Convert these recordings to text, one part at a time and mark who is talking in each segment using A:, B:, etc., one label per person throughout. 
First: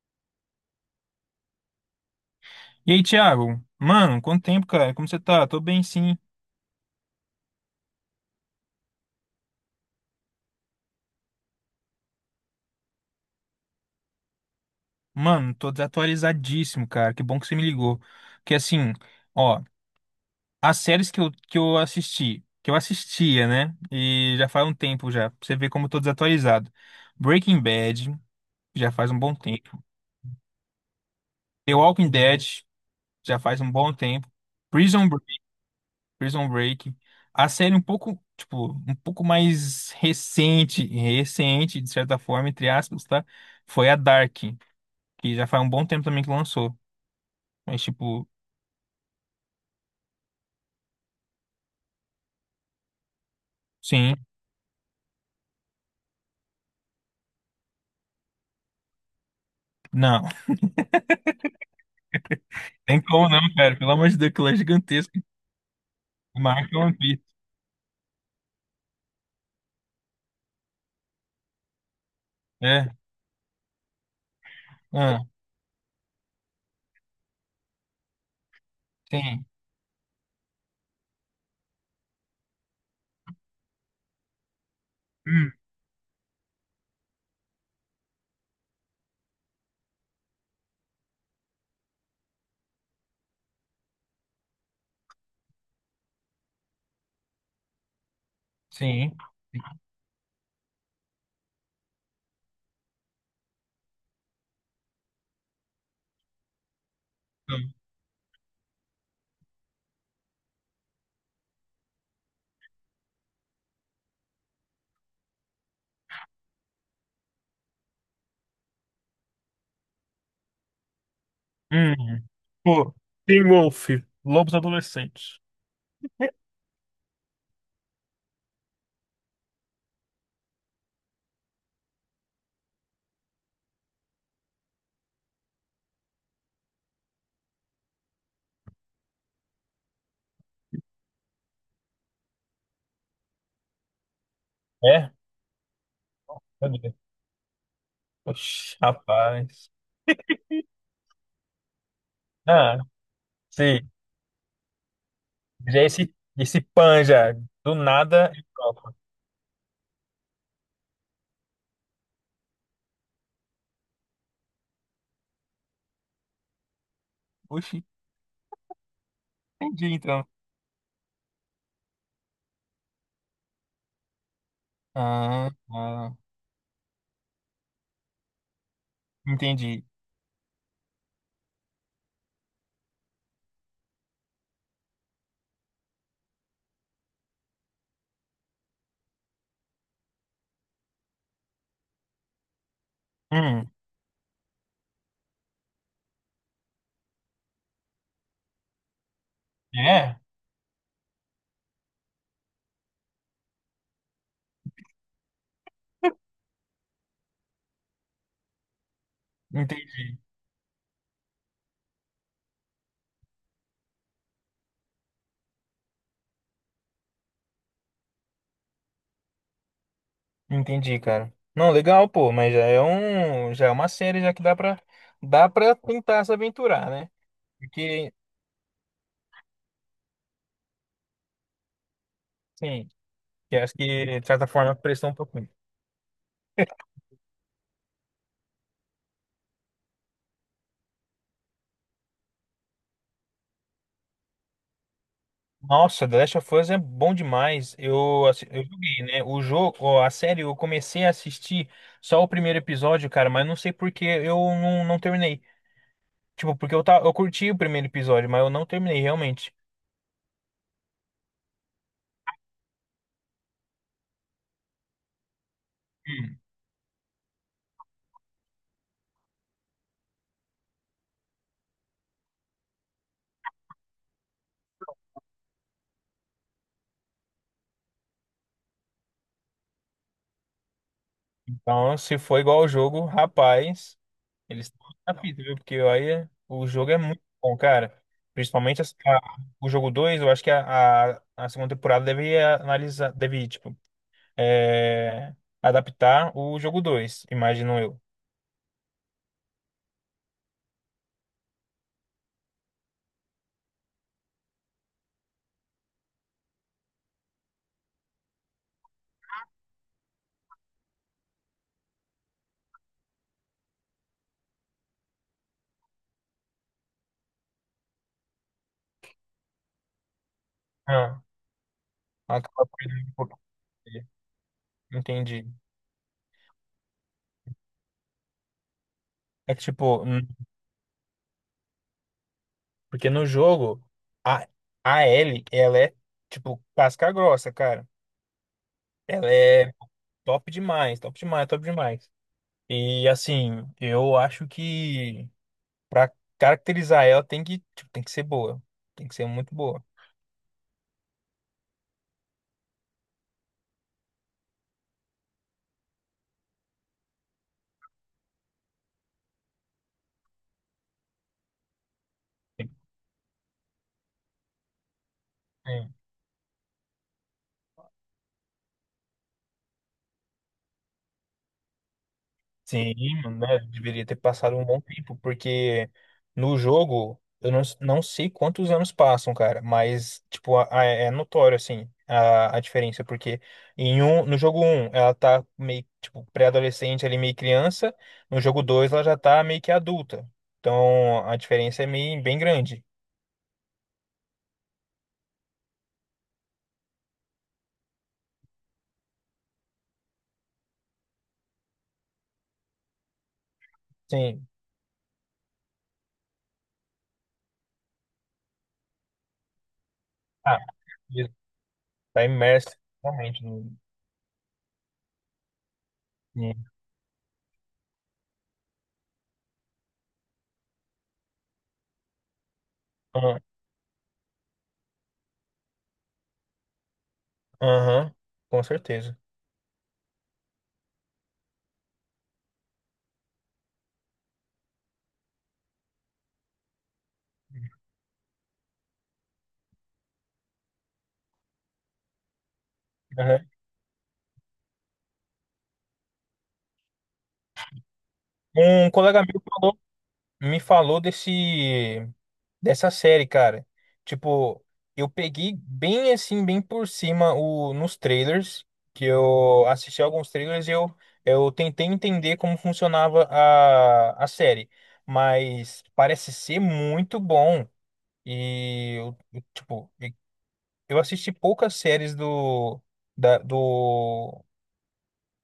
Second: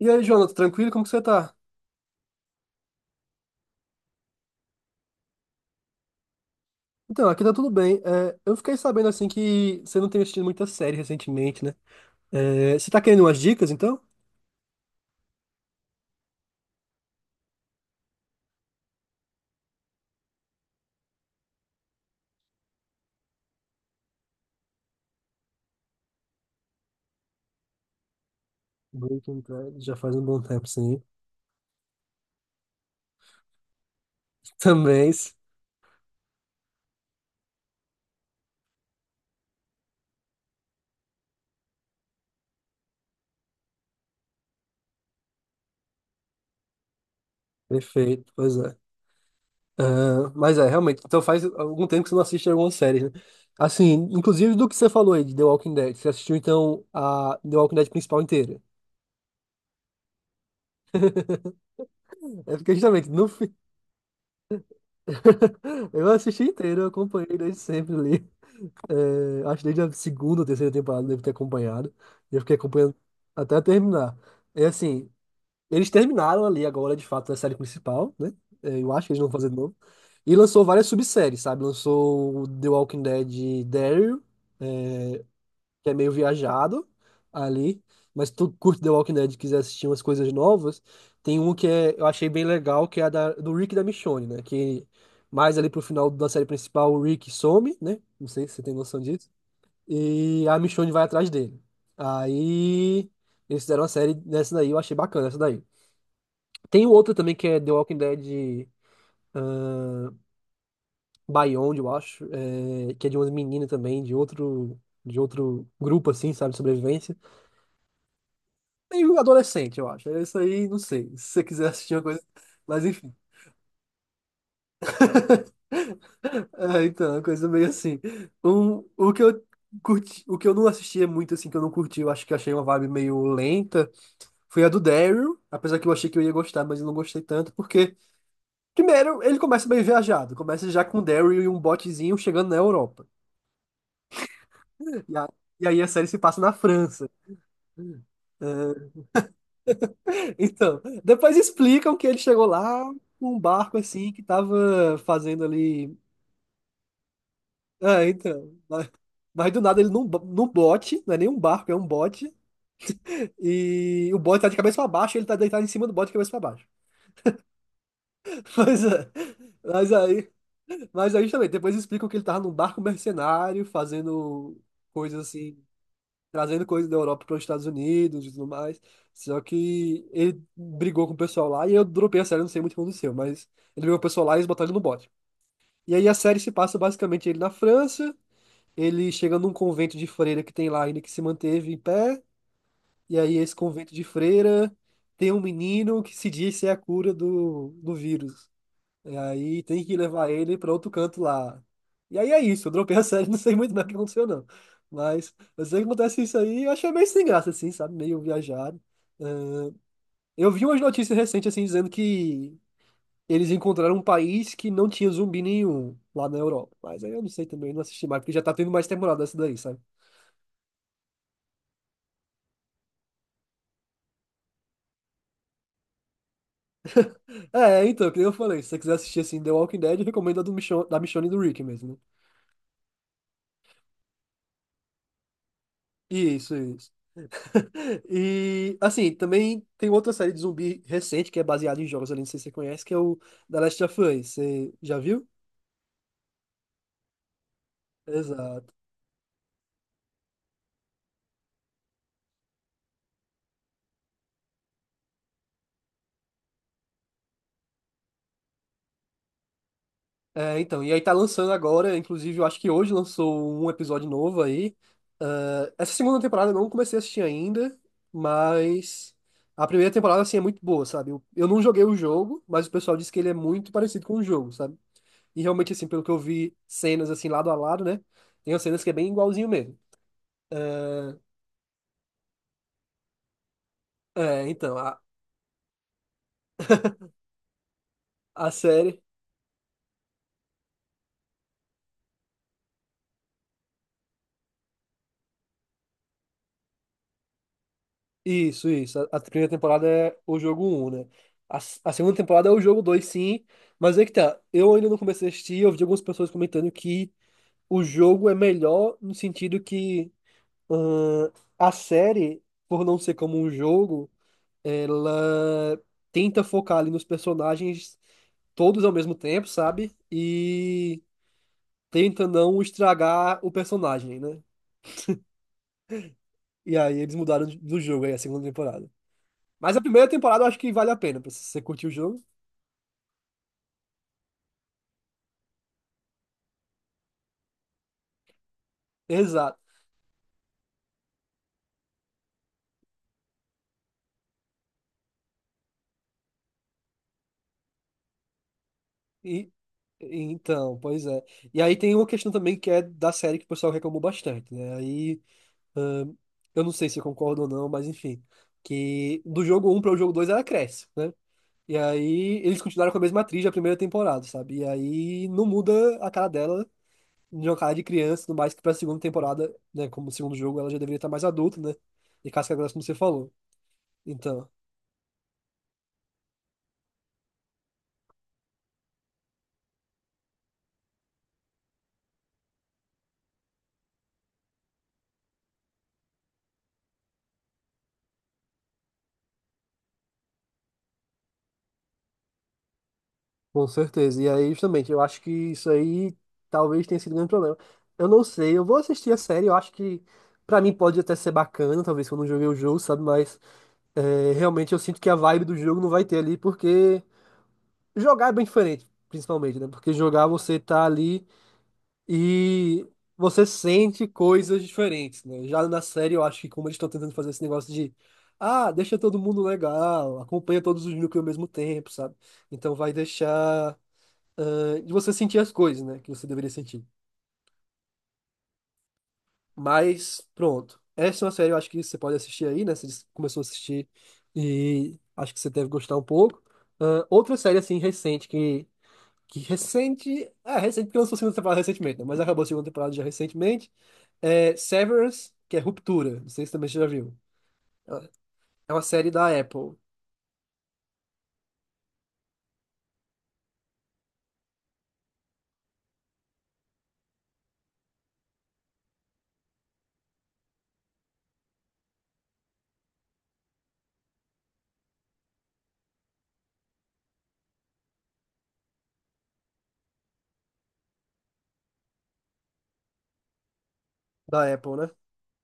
A: E aí, Jonathan, tranquilo? Como que você tá?
B: E aí, Thiago? Mano, quanto tempo, cara? Como você tá? Tô bem, sim.
A: Então, aqui tá tudo bem. É, eu fiquei sabendo, assim, que você não tem assistido muita série recentemente, né? É, você tá querendo umas dicas, então?
B: Mano, tô desatualizadíssimo, cara. Que bom que você me ligou. Porque assim, ó, as séries que eu assisti, que eu assistia, né? E já faz um tempo já, pra você ver como eu tô desatualizado. Breaking Bad, já faz um bom
A: Breaking Bad
B: tempo.
A: já faz um bom tempo, sim.
B: The Walking Dead, já faz um bom tempo. Prison
A: Também,
B: Break, Prison Break. A série um pouco, tipo, um pouco mais recente, de certa forma, entre aspas, tá? Foi a Dark, que já faz um bom tempo também que lançou. Mas, tipo,
A: perfeito, pois é. Ah, mas é, realmente, então faz algum tempo que você não assiste alguma série, né? Assim,
B: sim,
A: inclusive do que você falou aí de The Walking Dead. Você assistiu, então, a The Walking Dead principal inteira?
B: não.
A: É porque,
B: Tem
A: justamente, no
B: como não,
A: fim...
B: cara. Pelo amor de Deus, aquilo é gigantesco.
A: Eu assisti
B: Marca
A: inteiro, eu
B: One Piece.
A: acompanhei desde sempre ali. É, acho que desde a segunda ou terceira temporada eu devo ter acompanhado. Eu fiquei acompanhando
B: É.
A: até terminar. É assim,
B: Ah,
A: eles terminaram ali agora, de fato, a série principal, né? É, eu acho que eles não vão
B: sim.
A: fazer de novo. E lançou várias subséries, sabe? Lançou o The Walking Dead Daryl, é,
B: Hum,
A: que é meio viajado ali. Mas se tu curte The Walking Dead e quiser assistir umas coisas novas, tem um que é, eu achei bem legal, que é do Rick e da Michonne, né? Que mais ali pro final da série principal, o Rick some, né? Não sei se você tem noção
B: sim.
A: disso. E a Michonne vai atrás dele. Aí eles fizeram uma série nessa daí, eu achei bacana essa daí. Tem outra também que é The Walking Dead ah, Beyond, eu acho, é, que é de umas meninas também, de outro grupo, assim, sabe, de sobrevivência. Meio adolescente, eu acho. É isso aí, não sei. Se você quiser assistir
B: Hum.
A: uma coisa. Mas
B: Pô,
A: enfim.
B: Teen Wolf, Lobos Adolescentes.
A: É, então, é uma coisa meio assim. O que eu curti, o que eu não assistia muito, assim, que eu não curti, eu acho que achei uma vibe meio lenta. Foi a do Daryl, apesar que eu achei que eu ia gostar, mas eu não gostei tanto, porque, primeiro, ele começa bem viajado, começa já com o Daryl e um botezinho chegando na Europa.
B: É?
A: E, a- e aí a série se passa na
B: Meu Deus.
A: França.
B: Oxi,
A: É,
B: rapaz.
A: então, depois explicam que ele chegou
B: Ah,
A: lá com um barco
B: sim.
A: assim que tava fazendo
B: Já é
A: ali.
B: esse, esse pan já. Do
A: Ah,
B: nada. É
A: então. Mas,
B: próprio.
A: mas do nada ele num bote, não é nem um barco, é um bote. E o bote tá de cabeça pra baixo, ele tá deitado em cima do bote de cabeça pra baixo.
B: Oxi,
A: Mas, é, mas
B: entendi então.
A: aí Mas aí também, depois explicam que ele tava num barco mercenário, fazendo coisas
B: Ah,
A: assim,
B: ah,
A: trazendo coisas da Europa para os Estados Unidos e tudo mais. Só
B: entendi.
A: que ele brigou com o pessoal lá e eu dropei a série, não sei muito o que aconteceu, mas ele brigou com o pessoal lá e eles botaram ele no bote. E aí a série se passa basicamente ele na França, ele chega num convento de freira que tem lá ainda que se manteve em pé, e aí esse
B: Hum,
A: convento de freira tem um menino que se diz ser a cura do vírus. E aí tem que
B: é?
A: levar ele pra outro canto lá. E aí é isso, eu dropei a série, não sei muito bem o que aconteceu, não. Mas eu sei que acontece isso aí, eu achei meio sem graça, assim, sabe? Meio viajado. É,
B: Entendi.
A: eu vi umas notícias recentes, assim, dizendo que eles encontraram um país que não tinha zumbi nenhum lá na Europa. Mas aí eu não sei também, não assisti mais, porque já tá tendo mais temporada essa daí, sabe?
B: Entendi, cara. Não, legal, pô, mas já é uma série já que dá pra tentar se aventurar, né?
A: É, então,
B: Porque,
A: que nem eu falei, se você quiser assistir, assim, The Walking Dead, eu recomendo da Michonne e do Rick mesmo, né?
B: sim, que acho que de certa forma prestou um pouquinho.
A: Isso, isso. E, assim, também tem outra série de zumbi recente que é baseada em jogos ali, não sei se você conhece, que é o The Last of Us. Você já viu?
B: Nossa, The Last of Us é bom demais. Eu, eu
A: Exato.
B: joguei, né? O jogo, ó, a série, eu comecei a assistir só o primeiro episódio, cara, mas não sei por que eu não, não terminei. Tipo, porque eu, tá, eu curti o primeiro episódio, mas eu não terminei realmente.
A: É, então, e aí tá lançando agora, inclusive eu acho que hoje lançou um episódio novo aí. Ah, essa segunda
B: Hum.
A: temporada eu não comecei a assistir ainda, mas a primeira temporada, assim, é muito boa, sabe? Eu não joguei o jogo, mas o pessoal disse que ele é muito parecido com o jogo, sabe? E realmente, assim, pelo que eu vi cenas, assim, lado a lado, né? Tem umas cenas que é bem igualzinho mesmo.
B: Então, se for igual ao jogo, rapaz.
A: É,
B: Eles
A: então,
B: estão no
A: a,
B: capítulo, viu? Porque o jogo é muito bom, cara.
A: a
B: Principalmente
A: série.
B: o jogo 2 eu acho que a segunda temporada deve analisar, deve, tipo, é, adaptar o jogo 2, imagino eu.
A: Isso, isso. A primeira temporada é o jogo um, né? A segunda temporada é o jogo dois, sim. Mas é que tá. Eu ainda não comecei a assistir. Eu vi algumas pessoas comentando que o jogo é melhor no sentido que ahn, a série, por não ser como um jogo, ela tenta focar ali nos personagens todos ao mesmo tempo, sabe? E
B: Ah,
A: tenta não
B: acaba perdendo um
A: estragar
B: pouco
A: o
B: dele.
A: personagem, né?
B: Entendi.
A: E aí eles mudaram do jogo aí, a segunda temporada.
B: É que,
A: Mas a
B: tipo,
A: primeira temporada eu acho que vale a pena, pra você curtir o jogo.
B: porque no jogo, a, a Ellie, ela é, tipo, casca grossa, cara. Ela
A: Exato.
B: é top demais, top demais, top demais. E, assim, eu acho que, pra caracterizar ela, tem que, tipo, tem que ser boa. Tem que ser
A: E,
B: muito boa.
A: então, pois é. E aí tem uma questão também que é da série que o pessoal reclamou bastante, né? Aí, ahn, eu não sei se eu concordo ou não, mas enfim. Que do jogo um para o jogo 2 ela cresce, né? E aí eles continuaram com a mesma atriz da primeira temporada, sabe? E aí não
B: Sim.
A: muda a cara dela, de uma cara de criança, no mais que pra segunda temporada, né? Como segundo jogo ela já deveria estar mais adulta, né? E casca grossa, como
B: Sim,
A: você falou.
B: mano, né? Deveria ter
A: Então.
B: passado um bom tempo, porque no jogo, eu não, não sei quantos anos passam, cara, mas, tipo, é notório, assim, a diferença, porque em um, no jogo um, ela tá meio, tipo, pré-adolescente ali, meio criança, no jogo 2 ela já tá meio que adulta. Então, a diferença é meio, bem grande.
A: Com certeza. E aí, justamente, eu acho que isso aí talvez tenha sido o grande problema. Eu não sei, eu vou assistir a série, eu acho que pra mim pode até ser bacana, talvez se eu não joguei o jogo, sabe? Mas é,
B: Sim.
A: realmente eu sinto que a vibe do jogo não vai ter ali, porque jogar é bem diferente, principalmente, né? Porque jogar você
B: Ah,
A: tá ali
B: tá imerso
A: e
B: realmente
A: você sente coisas diferentes, né? Já na série eu acho que
B: no...
A: como eles estão tentando fazer esse negócio de deixa todo mundo legal, acompanha todos os núcleos ao mesmo tempo, sabe? Então vai deixar de você sentir as coisas, né? Que você deveria sentir.
B: Aham, com certeza.
A: Mas, pronto. Essa é uma série, eu acho que você pode assistir aí, né? Você disse que começou a assistir e acho que você deve gostar um pouco. Ah, outra série, assim, recente, que recente. É, recente, porque lançou a segunda temporada recentemente, né? Mas acabou a segunda temporada já
B: Aham.
A: recentemente. É Severance, que é Ruptura. Não sei se também você já viu. É é uma
B: Um
A: série
B: colega
A: da
B: meu
A: Apple.
B: me falou desse, dessa série, cara. Tipo, eu peguei bem assim, bem por cima o, nos trailers, que eu assisti alguns trailers e eu tentei entender como funcionava a série. Mas parece ser muito bom. E, tipo, eu assisti poucas séries do, da, do
A: Da Apple, né?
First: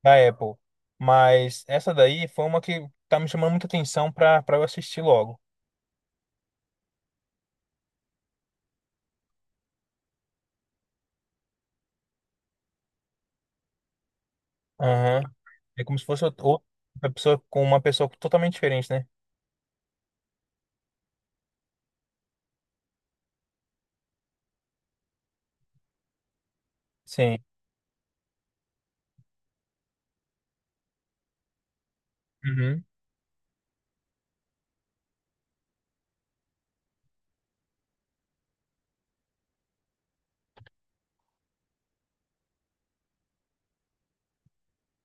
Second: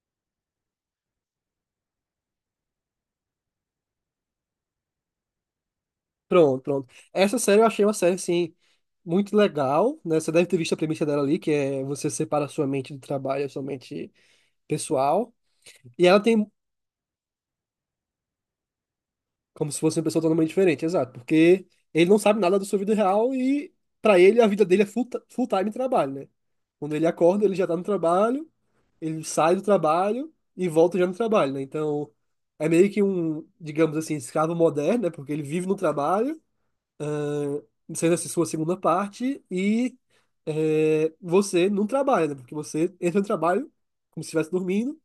B: da Apple. Mas essa daí foi uma que tá me chamando muita atenção pra, pra eu assistir logo.
A: Pronto, pronto. Essa série eu achei uma série, assim, muito legal, né? Você deve ter visto a premissa dela ali, que é você separa a sua mente do trabalho, a sua mente
B: Aham.
A: pessoal.
B: É como se
A: E ela
B: fosse
A: tem
B: outra pessoa com uma pessoa totalmente diferente, né?
A: como se fosse uma pessoa totalmente diferente, exato, porque ele não sabe nada da sua vida real e para ele a vida dele é full time trabalho, né? Quando ele
B: Sim.
A: acorda, ele já tá no trabalho, ele sai do trabalho e volta já no trabalho, né? Então, é
B: Uhum.
A: meio que um, digamos assim, escravo moderno, né? Porque ele vive no trabalho sendo essa sua segunda parte, e você não trabalha, né? Porque você entra no trabalho como se estivesse dormindo,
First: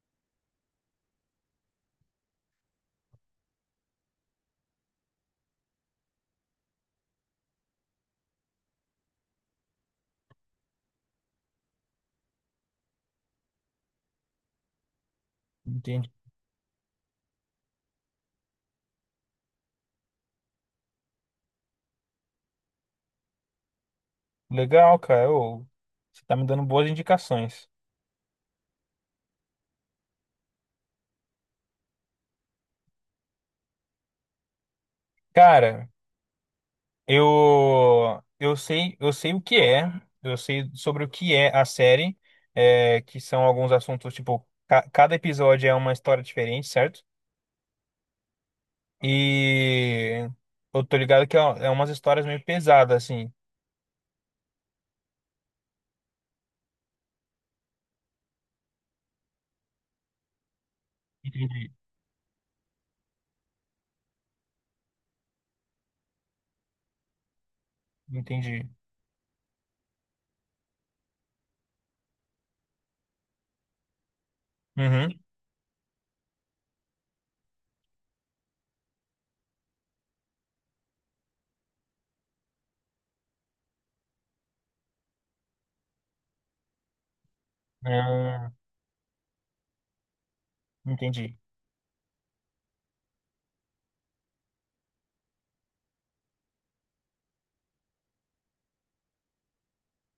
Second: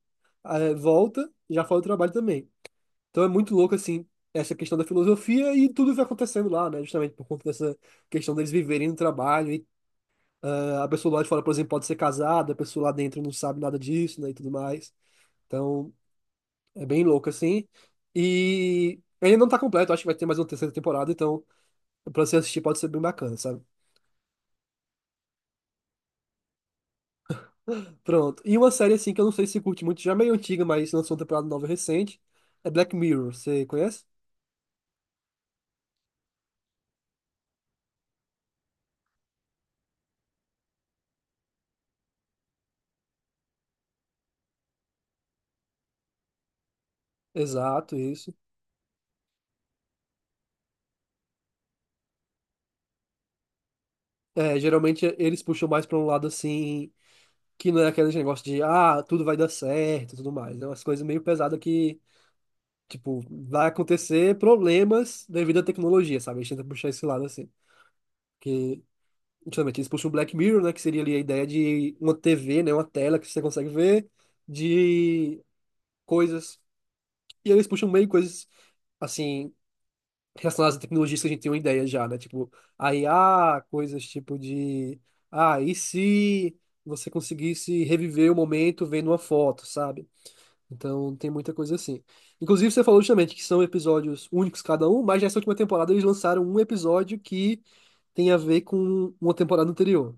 A: volta e já faz o trabalho também. Então é muito louco, assim, essa questão da filosofia e tudo vai acontecendo lá, né? Justamente por conta dessa questão deles viverem no trabalho. E, a pessoa lá de fora, por exemplo, pode ser casada, a pessoa lá dentro não sabe nada disso, né? E tudo mais. Então
B: Entendi.
A: é bem louco, assim. E, ele não tá completo, acho que vai ter mais uma terceira temporada, então pra você assistir pode ser bem bacana, sabe?
B: Legal, cara. Ô, você tá me dando boas indicações.
A: Pronto. E uma série assim que eu não sei se você curte muito, já é meio antiga, mas lançou uma temporada nova recente. É Black Mirror, você conhece?
B: Cara, eu sei, eu sei o que é, eu sei sobre o que é a série, é, que são alguns assuntos, tipo, cada episódio é uma história diferente, certo?
A: Exato, isso.
B: E eu tô ligado que é umas histórias meio pesadas, assim.
A: É, geralmente eles puxam mais pra um lado assim, que não é aquele negócio de, tudo vai dar certo e tudo mais. É umas coisas meio pesadas
B: Entendi.
A: que, tipo, vai acontecer problemas devido à tecnologia, sabe? A gente tenta puxar esse lado assim.
B: Entendi.
A: Que, justamente, eles puxam o Black Mirror, né? Que seria ali a ideia de uma TV, né? Uma tela que você consegue ver
B: Uhum.
A: de coisas. E eles puxam meio coisas assim relacionadas a tecnologias que a gente tem uma ideia já, né? Tipo, a IA, coisas tipo de, e se você conseguisse reviver o
B: Ah,
A: momento vendo uma foto, sabe? Então, tem
B: entendi.
A: muita coisa assim. Inclusive, você falou justamente que são episódios únicos cada um, mas nessa última temporada eles lançaram um episódio que tem a ver com uma temporada anterior.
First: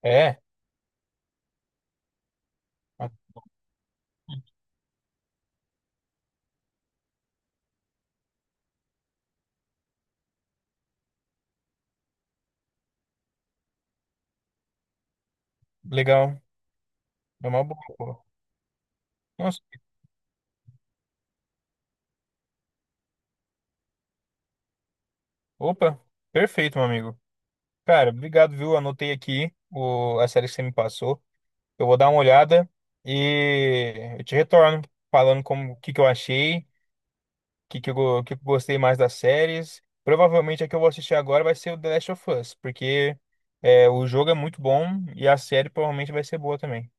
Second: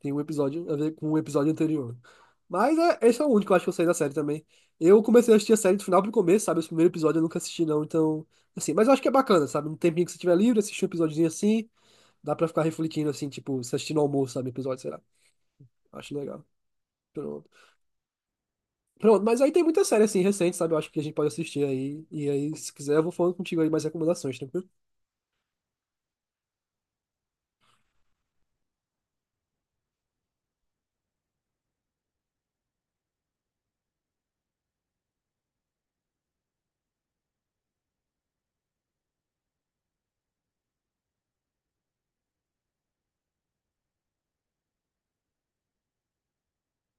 A: Tem um
B: É,
A: episódio a ver com o episódio anterior. Mas é,
B: ah,
A: esse é o único, eu acho que eu saí da série também. Eu comecei a assistir a série do final pro começo, sabe? Esse primeiro episódio eu nunca assisti, não. Então, assim, mas eu acho que é bacana, sabe? Um tempinho que você tiver livre, assistir um episódiozinho assim, dá pra ficar refletindo, assim, tipo, se assistindo ao almoço, sabe? Episódio, sei lá. Acho
B: legal.
A: legal.
B: É
A: Pronto.
B: uma boa, pô.
A: Pronto, mas aí tem
B: Nossa.
A: muita série, assim, recente, sabe? Eu acho que a gente pode assistir aí. E aí, se quiser, eu vou falando contigo aí mais recomendações, tá tranquilo?
B: Opa, perfeito, meu amigo. Cara, obrigado, viu? Anotei aqui o, a série que você me passou. Eu vou dar uma olhada e eu te retorno falando como o que que eu achei, que eu gostei mais das séries. Provavelmente a que eu vou assistir agora vai ser o The Last of Us, porque é, o jogo é muito bom e a série provavelmente vai ser boa também.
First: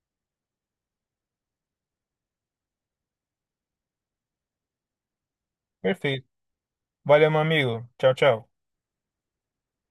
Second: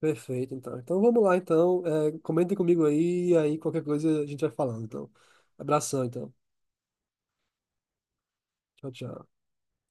A: Perfeito, então. Então vamos lá, então. É, comentem comigo aí, e aí qualquer coisa a gente vai falando, então. Abração,
B: Perfeito.
A: então.
B: Valeu, meu amigo. Tchau, tchau.
A: Tchau, tchau.